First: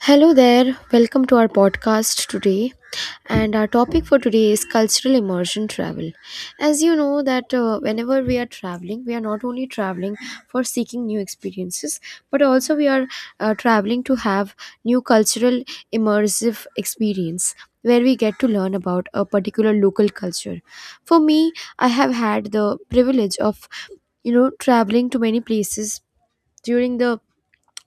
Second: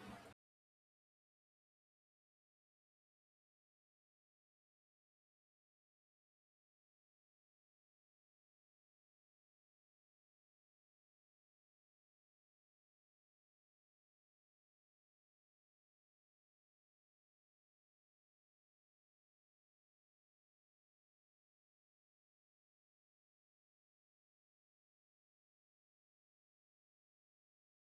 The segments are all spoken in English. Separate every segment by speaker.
Speaker 1: Hello there, welcome to our podcast today. And our topic for today is cultural immersion travel. As you know, that whenever we are traveling, we are not only traveling for seeking new experiences, but also we are traveling to have new cultural immersive experience where we get to learn about a particular local culture. For me, I have had the privilege of, you know, traveling to many places during the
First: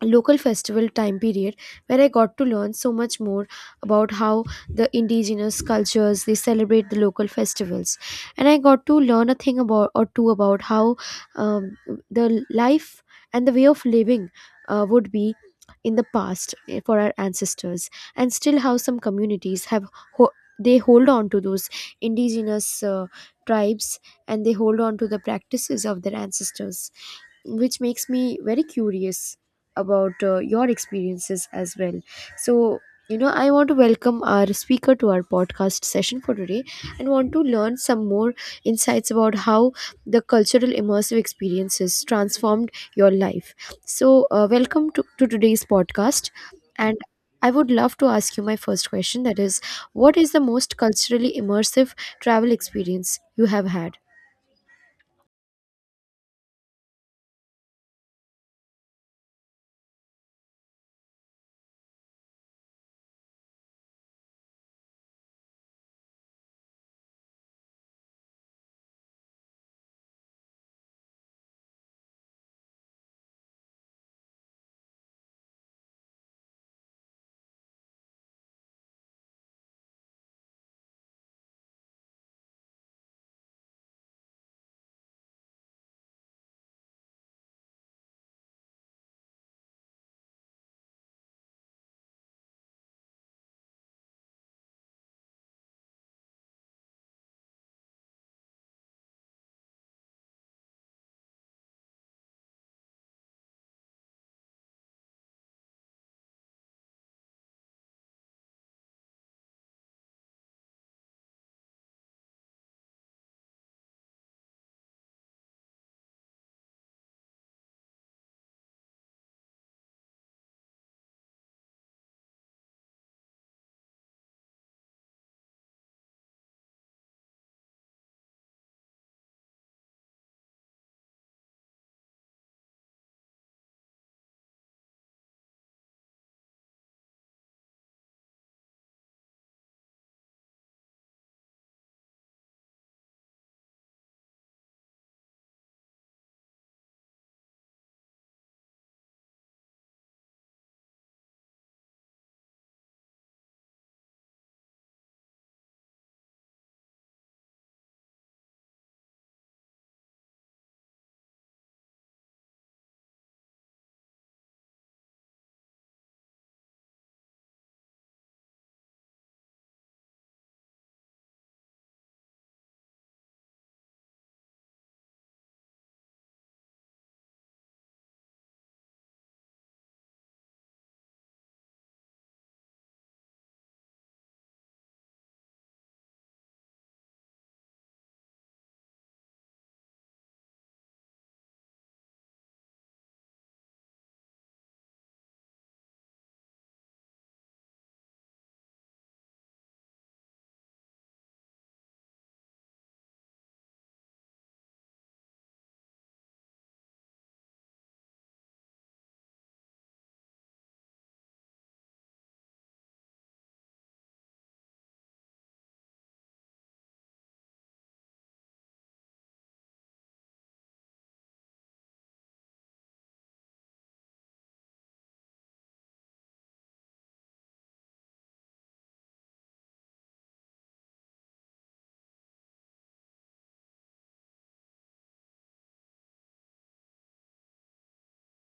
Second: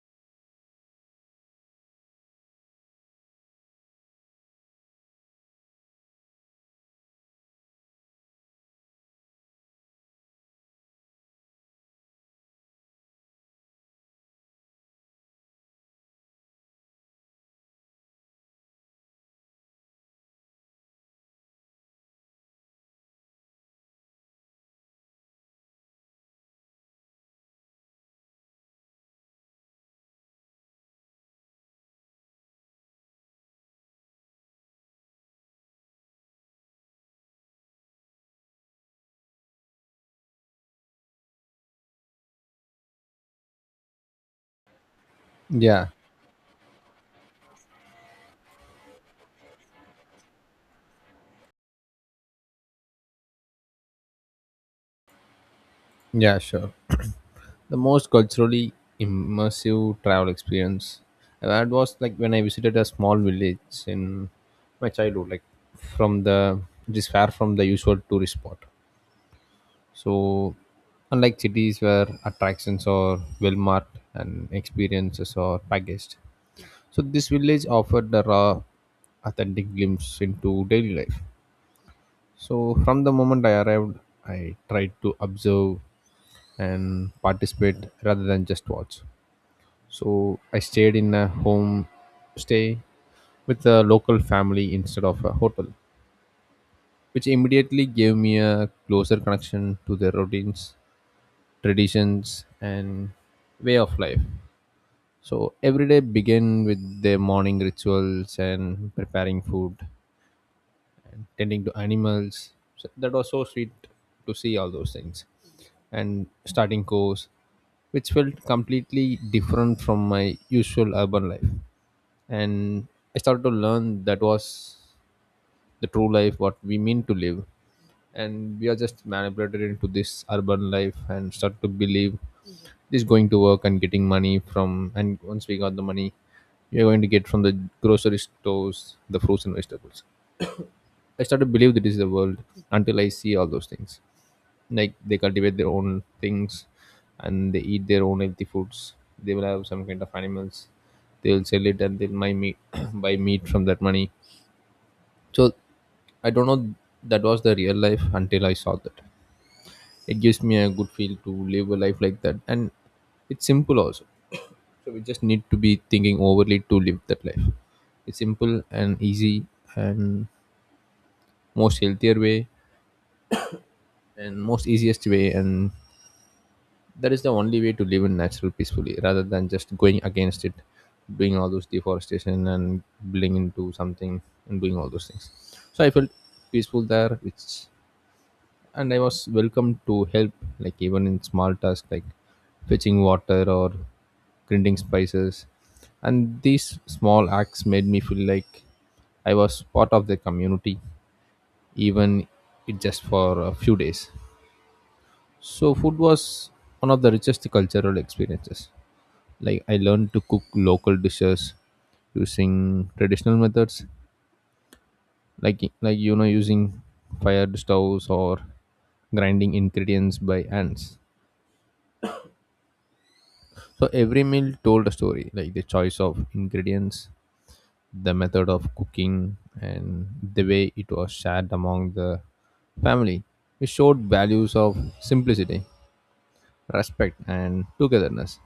Speaker 1: local festival time period where I got to learn so much more about how the indigenous cultures they celebrate the local festivals, and I got to learn a thing about or two about how um, the life and the way of living would be in the past for our ancestors, and still how some communities have ho- they hold on to those indigenous tribes and they hold on to the practices of their ancestors, which makes me very curious about your experiences as well. So, you know, I want to welcome our speaker to our podcast session for today and want to learn some more insights about how the cultural immersive experiences transformed your life. So, welcome to, today's
Speaker 2: Yeah,
Speaker 1: podcast. And I would love to ask you my first question, that is, what is the most culturally immersive travel experience you have had?
Speaker 2: yeah, sure. The most culturally immersive travel experience I had was like when I visited a small village in my childhood, like from the it is far from the usual tourist spot. So, unlike cities where attractions are well marked and experiences are packaged, so this village offered a raw, authentic glimpse into daily life. So, from the moment I arrived, I tried to observe and participate rather than just watch. So, I stayed in a home stay with a local family instead of a hotel, which immediately gave me a closer connection to their routines, traditions, and way of life. So, every day began with their morning rituals and preparing food, tending to animals. So that was so sweet to see all those things. And starting course, which felt completely different from my usual urban life. And I started to learn that was the true life, what we mean to live. And we are just manipulated into this urban life and start to believe just going to work and getting money from, and once we got the money, we are going to get from the grocery stores the fruits and vegetables. I started to believe that is the world until I see all those things. Like, they cultivate their own things, and they eat their own healthy foods. They will have some kind of animals. They'll sell it and they'll buy meat buy meat from that money. So I don't know, that was the real life until I saw that. It gives me a good feel to live a life like that, and it's simple also. So we just need to be thinking overly to live that life. It's simple and easy, and most healthier way and most easiest way, and that is the only way to live in natural peacefully rather than just going against it, doing all those deforestation and building into something and doing all those things. So I felt peaceful there, which, and I was welcome to help, like even in small tasks like fetching water or grinding spices. And these small acts made me feel like I was part of the community, even it just for a few days. So food was one of the richest cultural experiences. Like, I learned to cook local dishes using traditional methods, like using fired stoves or grinding ingredients by hands. So every meal told a story, like the choice of ingredients, the method of cooking, and the way it was shared among the family. It showed values of simplicity, respect, and togetherness.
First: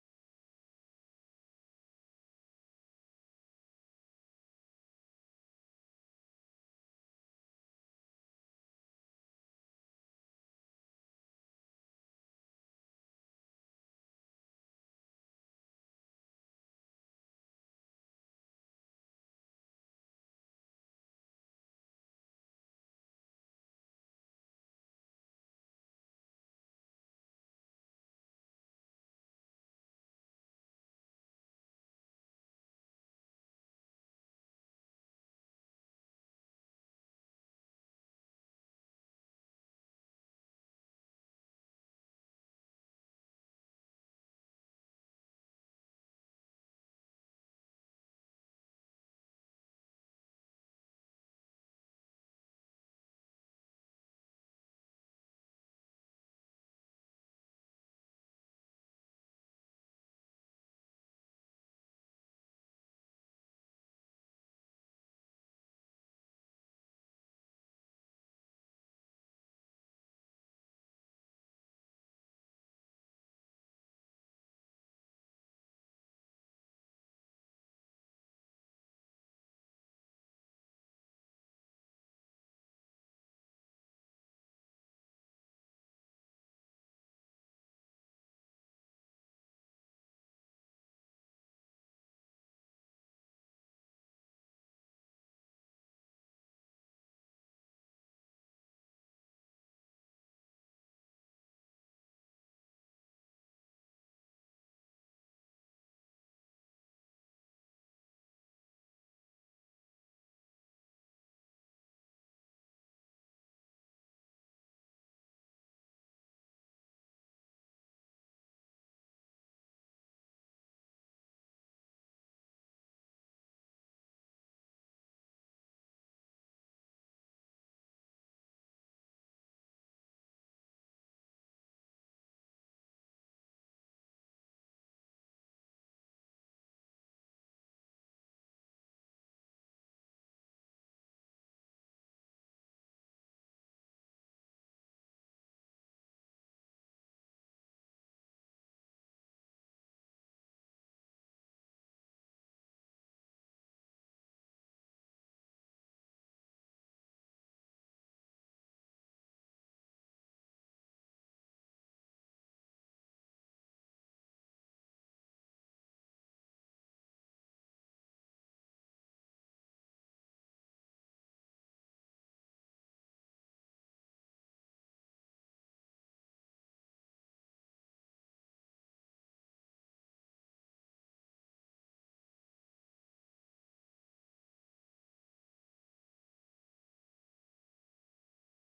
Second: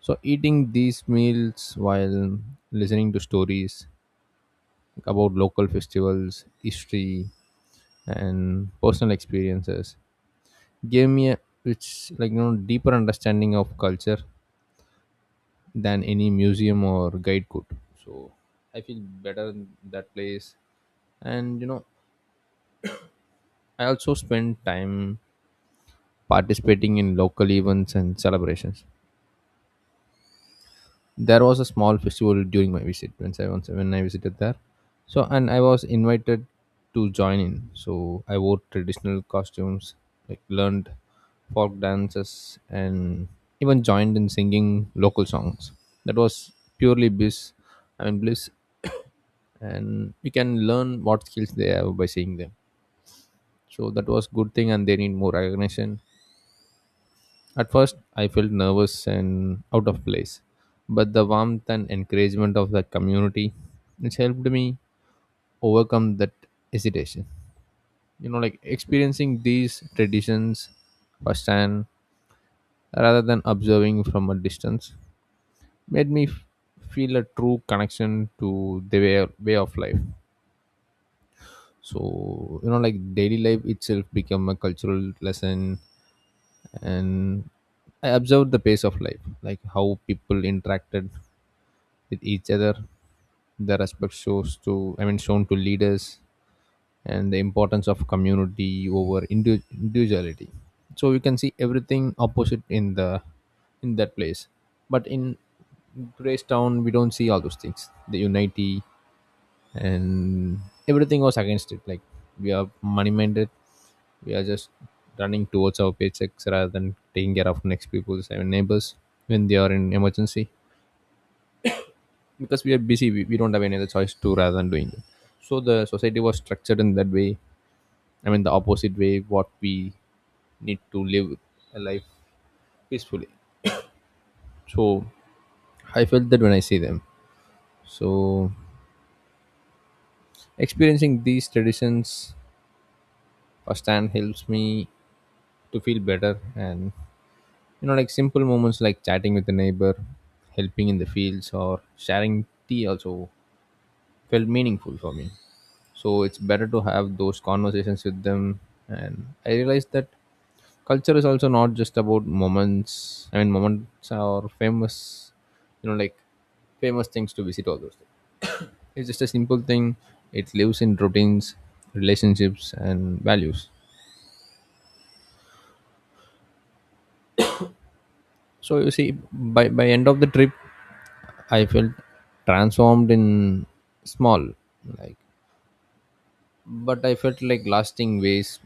Speaker 2: So eating these meals while listening to stories about local festivals, history, and personal experiences gave me a, it's like, deeper understanding of culture than any museum or guide could. So I feel better in that place, and I also spend time participating in local events and celebrations. There was a small festival during my visit when I, visited there. So, and I was invited to join in. So I wore traditional costumes, like learned folk dances and even joined in singing local songs. That was purely bliss, I mean bliss, and you can learn what skills they have by seeing them. So that was good thing and they need more recognition. At first, I felt nervous and out of place, but the warmth and encouragement of the community, which helped me overcome that hesitation. You know, like experiencing these traditions firsthand rather than observing from a distance made me feel a true connection to the way of life. So, you know, like daily life itself became a cultural lesson, and I observed the pace of life, like how people interacted with each other, the respect shows to, I mean, shown to leaders, and the importance of community over individuality. So we can see everything opposite in the in that place, but in today's town we don't see all those things, the unity, and everything was against it. Like, we are money minded, we are just running towards our paychecks rather than taking care of next people's, I mean, neighbors when they are in emergency, because we are busy, we don't have any other choice to rather than doing it. So the society was structured in that way, I mean the opposite way what we need to live a life peacefully. So I felt that when I see them. So experiencing these traditions firsthand helps me to feel better. And you know, like simple moments like chatting with a neighbor, helping in the fields or sharing tea also felt meaningful for me. So it's better to have those conversations with them, and I realized that culture is also not just about moments, I mean moments are famous, you know, like famous things to visit all those things. It's just a simple thing. It lives in routines, relationships and values. So you see, by end of the trip, I felt transformed in small, like, but I felt like lasting ways,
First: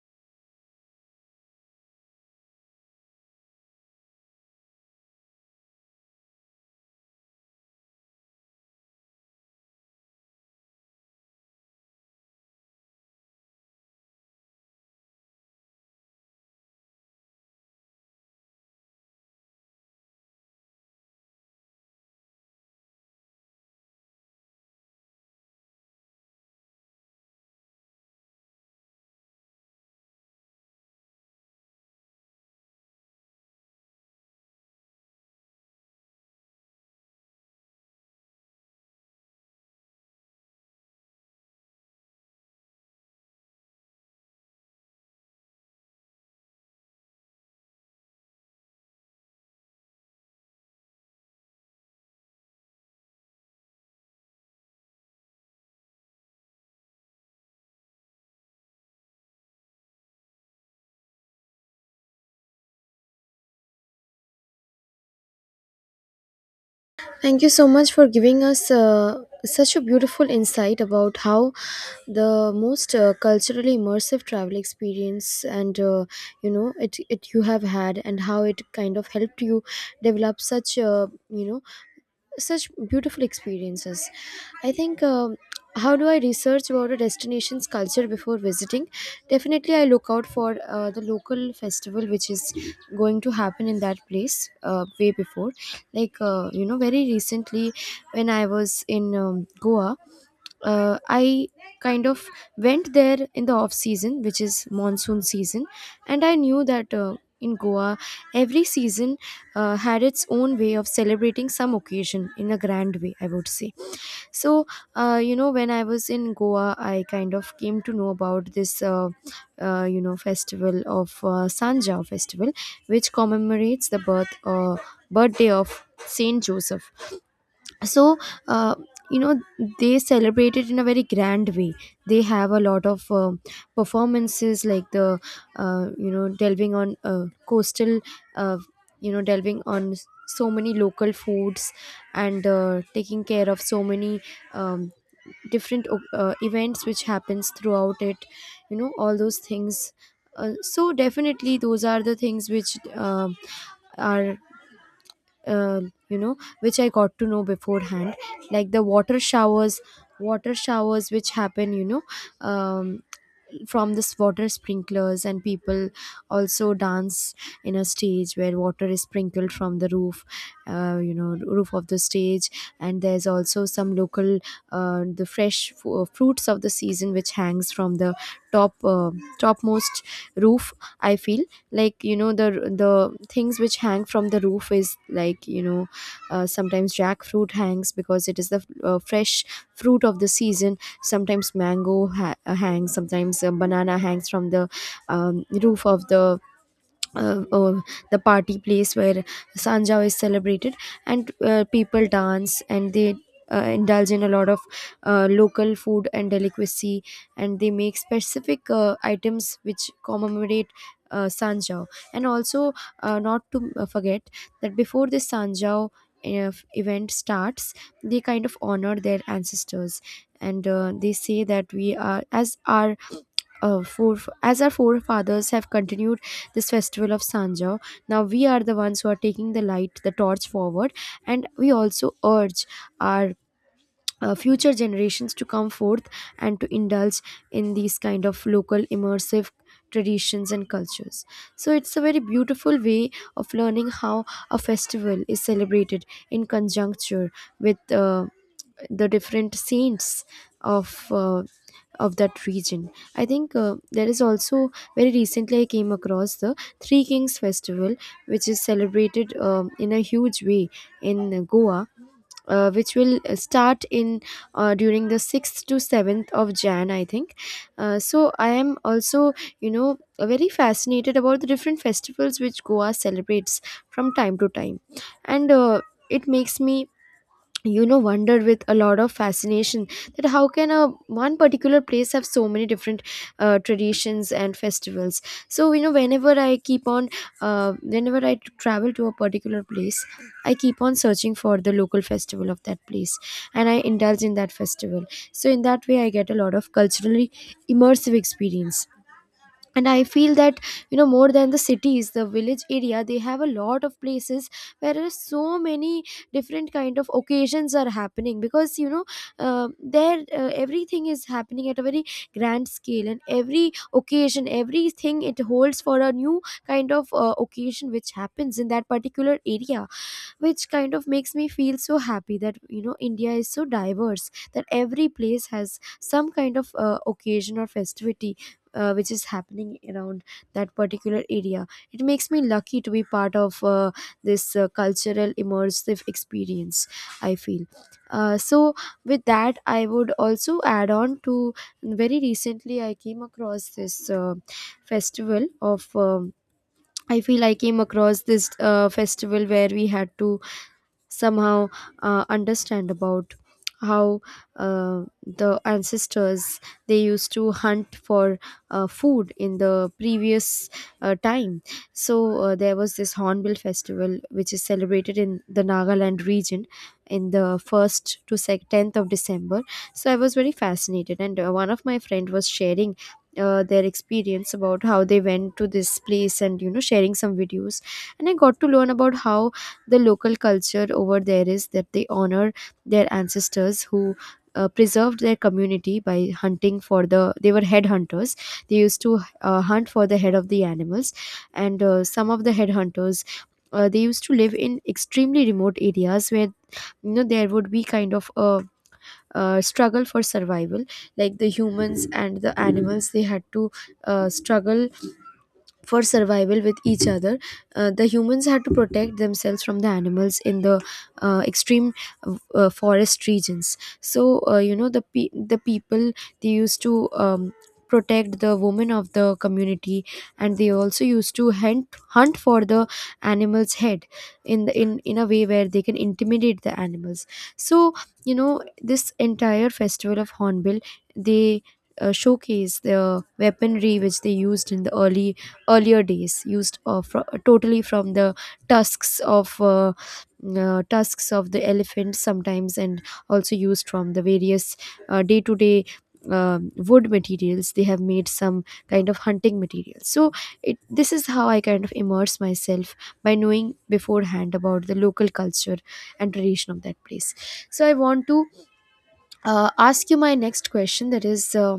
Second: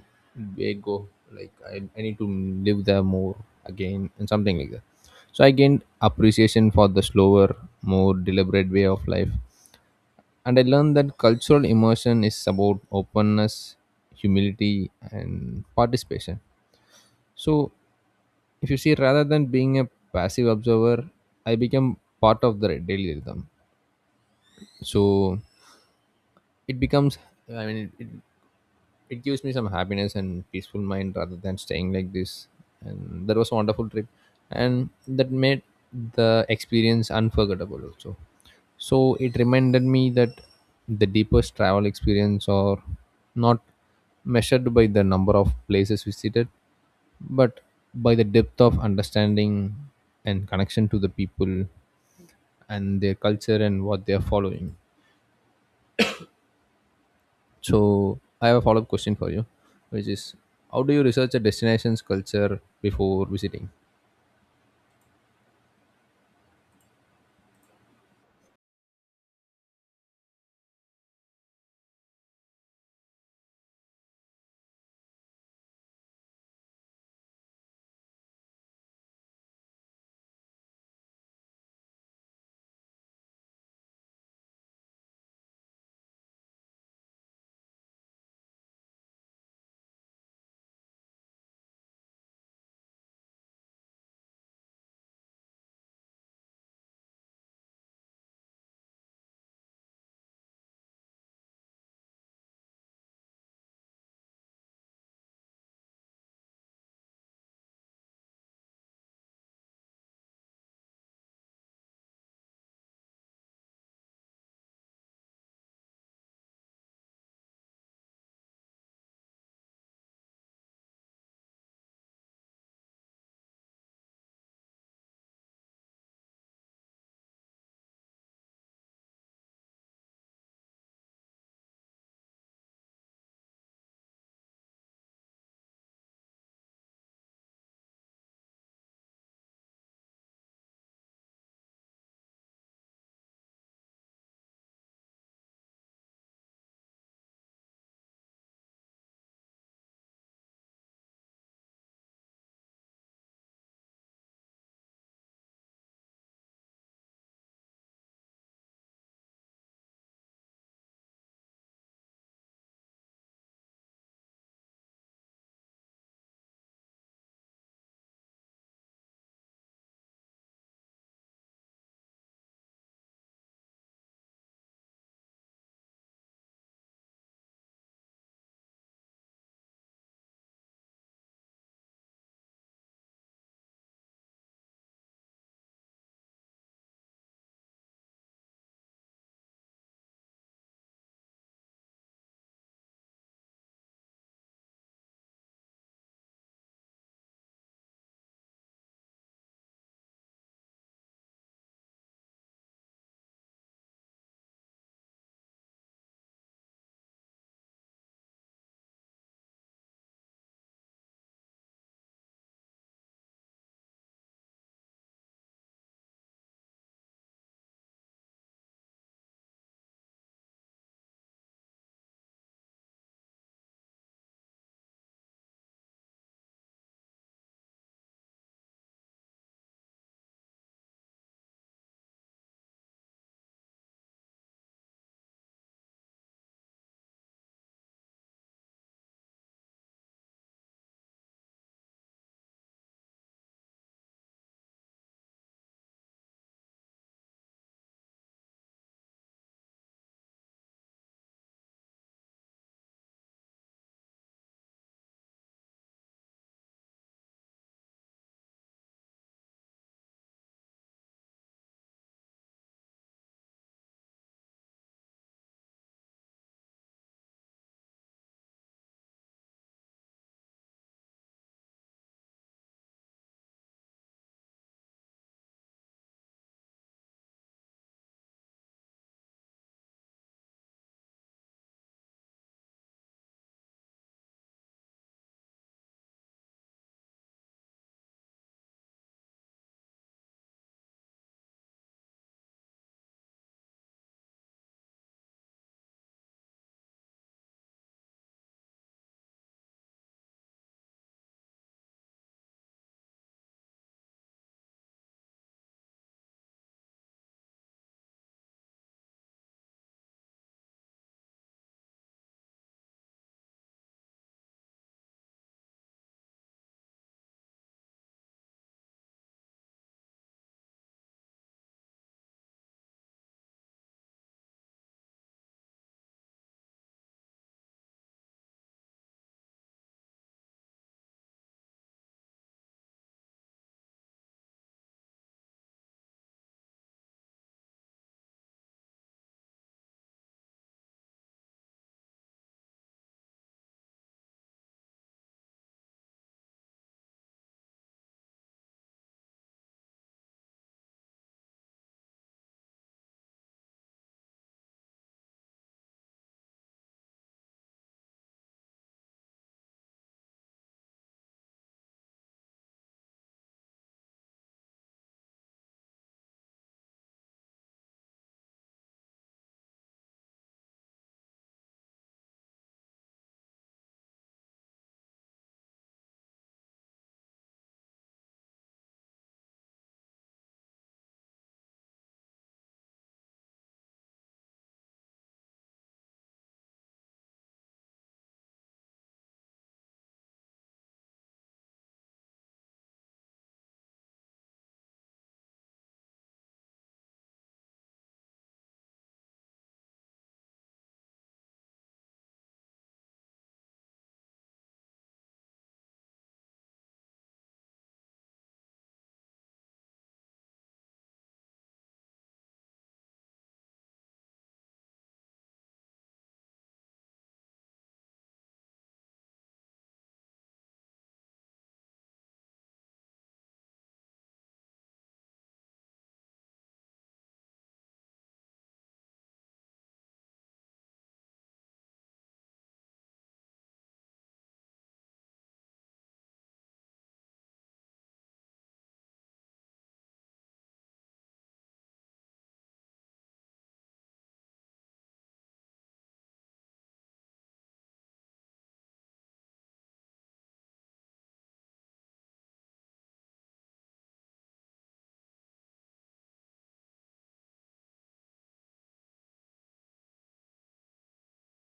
Speaker 2: way go, like I need to live there more again and something like that. So I gained appreciation for the slower, more deliberate way of life. And I learned that cultural immersion is about openness, humility and participation. So if you see, rather than being a passive observer, I became part of the daily rhythm. So it becomes, I mean it gives me some happiness and peaceful mind rather than staying like this. And that was a wonderful trip, and that made the experience unforgettable also. So it reminded me that the deepest travel experience are not measured by the number of places visited, but by the depth of understanding and connection to the people and their culture and what they are following. So I have a follow-up question for you, which is, how do you research a destination's culture before visiting?
Speaker 1: Thank you so much for giving us such a beautiful insight about how the most culturally immersive travel experience and you know it you have had and how it kind of helped you develop such a, you know, such beautiful experiences, I think. How do I research about a destination's culture before visiting? Definitely, I look out for the local festival which is going to happen in that place way before. Like, you know, very recently when I was in Goa, I kind of went there in the off season, which is monsoon season, and I knew that in Goa, every season had its own way of celebrating some occasion in a grand way, I would say. So, you know, when I was in Goa, I kind of came to know about this, you know, festival of Sanja festival, which commemorates the birthday of Saint Joseph. So, uh, you know, they celebrate it in a very grand way. They have a lot of performances like the you know, delving on coastal, uh, you know, delving on so many local foods, and taking care of so many um, different events which happens throughout it, you know, all those things. So definitely those are the things which are, you know, which I got to know beforehand, like the water showers, water showers which happen, you know, um, from this water sprinklers, and people also dance in a stage where water is sprinkled from the roof, you know, roof of the stage. And there's also some local, the fresh fruits of the season which hangs from the top, topmost roof. I feel like, you know, the things which hang from the roof is, like, you know, sometimes jackfruit hangs because it is the fresh fruit of the season. Sometimes mango hangs, sometimes a banana hangs from the, roof of the, uh, uh, the party place where Sanjao is celebrated, and people dance and they indulge in a lot of local food and delicacy, and they make specific items which commemorate Sanjao. And also, not to forget that before this Sanjao event starts, they kind of honor their ancestors, and they say that we are, as our uh, fore, as our forefathers have continued this festival of Sanja, now we are the ones who are taking the light, the torch forward, and we also urge our future generations to come forth and to indulge in these kind of local immersive traditions and cultures. So it's a very beautiful way of learning how a festival is celebrated in conjuncture with the different saints of uh, of that region. I think there is also very recently I came across the Three Kings Festival, which is celebrated in a huge way in Goa. Which will start in during the 6th to 7th of Jan, I think. So I am also, you know, very fascinated about the different festivals which Goa celebrates from time to time. And it makes me, you know, wondered with a lot of fascination, that how can a one particular place have so many different traditions and festivals. So, you know, whenever I keep on, whenever I travel to a particular place, I keep on searching for the local festival of that place, and I indulge in that festival. So in that way I get a lot of culturally immersive experience. And I feel that, you know, more than the cities, the village area, they have a lot of places where there are so many different kind of occasions are happening, because, you know, uh, there, everything is happening at a very grand scale, and every occasion, everything, it holds for a new kind of occasion which happens in that particular area, which kind of makes me feel so happy that, you know, India is so diverse that every place has some kind of occasion or festivity, which is happening around that particular area. It makes me lucky to be part of this cultural immersive experience, I feel. So with that, I would also add on to, very recently I came across this festival of. I feel I came across this festival where we had to somehow understand about how the ancestors they used to hunt for food in the previous time. So there was this Hornbill Festival which is celebrated in the Nagaland region in the 1st to 10th of December. So I was very fascinated, and one of my friend was sharing their experience about how they went to this place, and, you know, sharing some videos, and I got to learn about how the local culture over there is that they honor their ancestors who preserved their community by hunting for the, they were head hunters, they used to hunt for the head of the animals. And some of the head hunters, they used to live in extremely remote areas where, you know, there would be kind of a, uh, struggle for survival, like the humans and the animals, they had to struggle for survival with each other. The humans had to protect themselves from the animals in the extreme forest regions. So, you know, the the people they used to, protect the women of the community, and they also used to hunt for the animal's head in the, in a way where they can intimidate the animals. So, you know, this entire festival of Hornbill, they showcase the weaponry which they used in the early earlier days, used totally from the tusks of uh, tusks of the elephant sometimes, and also used from the various day-to-day wood materials, they have made some kind of hunting material. So it this is how I kind of immerse myself by knowing beforehand about the local culture and tradition of that place. So I want to ask you my next question, that is,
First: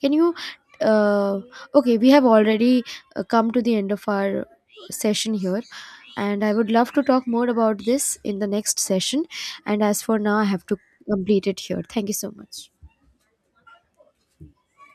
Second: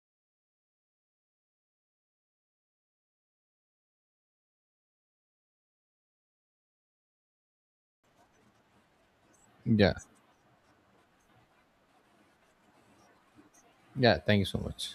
Speaker 1: can you? Uh, okay, we have already come to the end of our session here, and I would love to talk more about this in the next session. And
Speaker 2: Yeah.
Speaker 1: as for now, I have to complete it here. Thank you so much.
Speaker 2: Yeah. Thank you so much.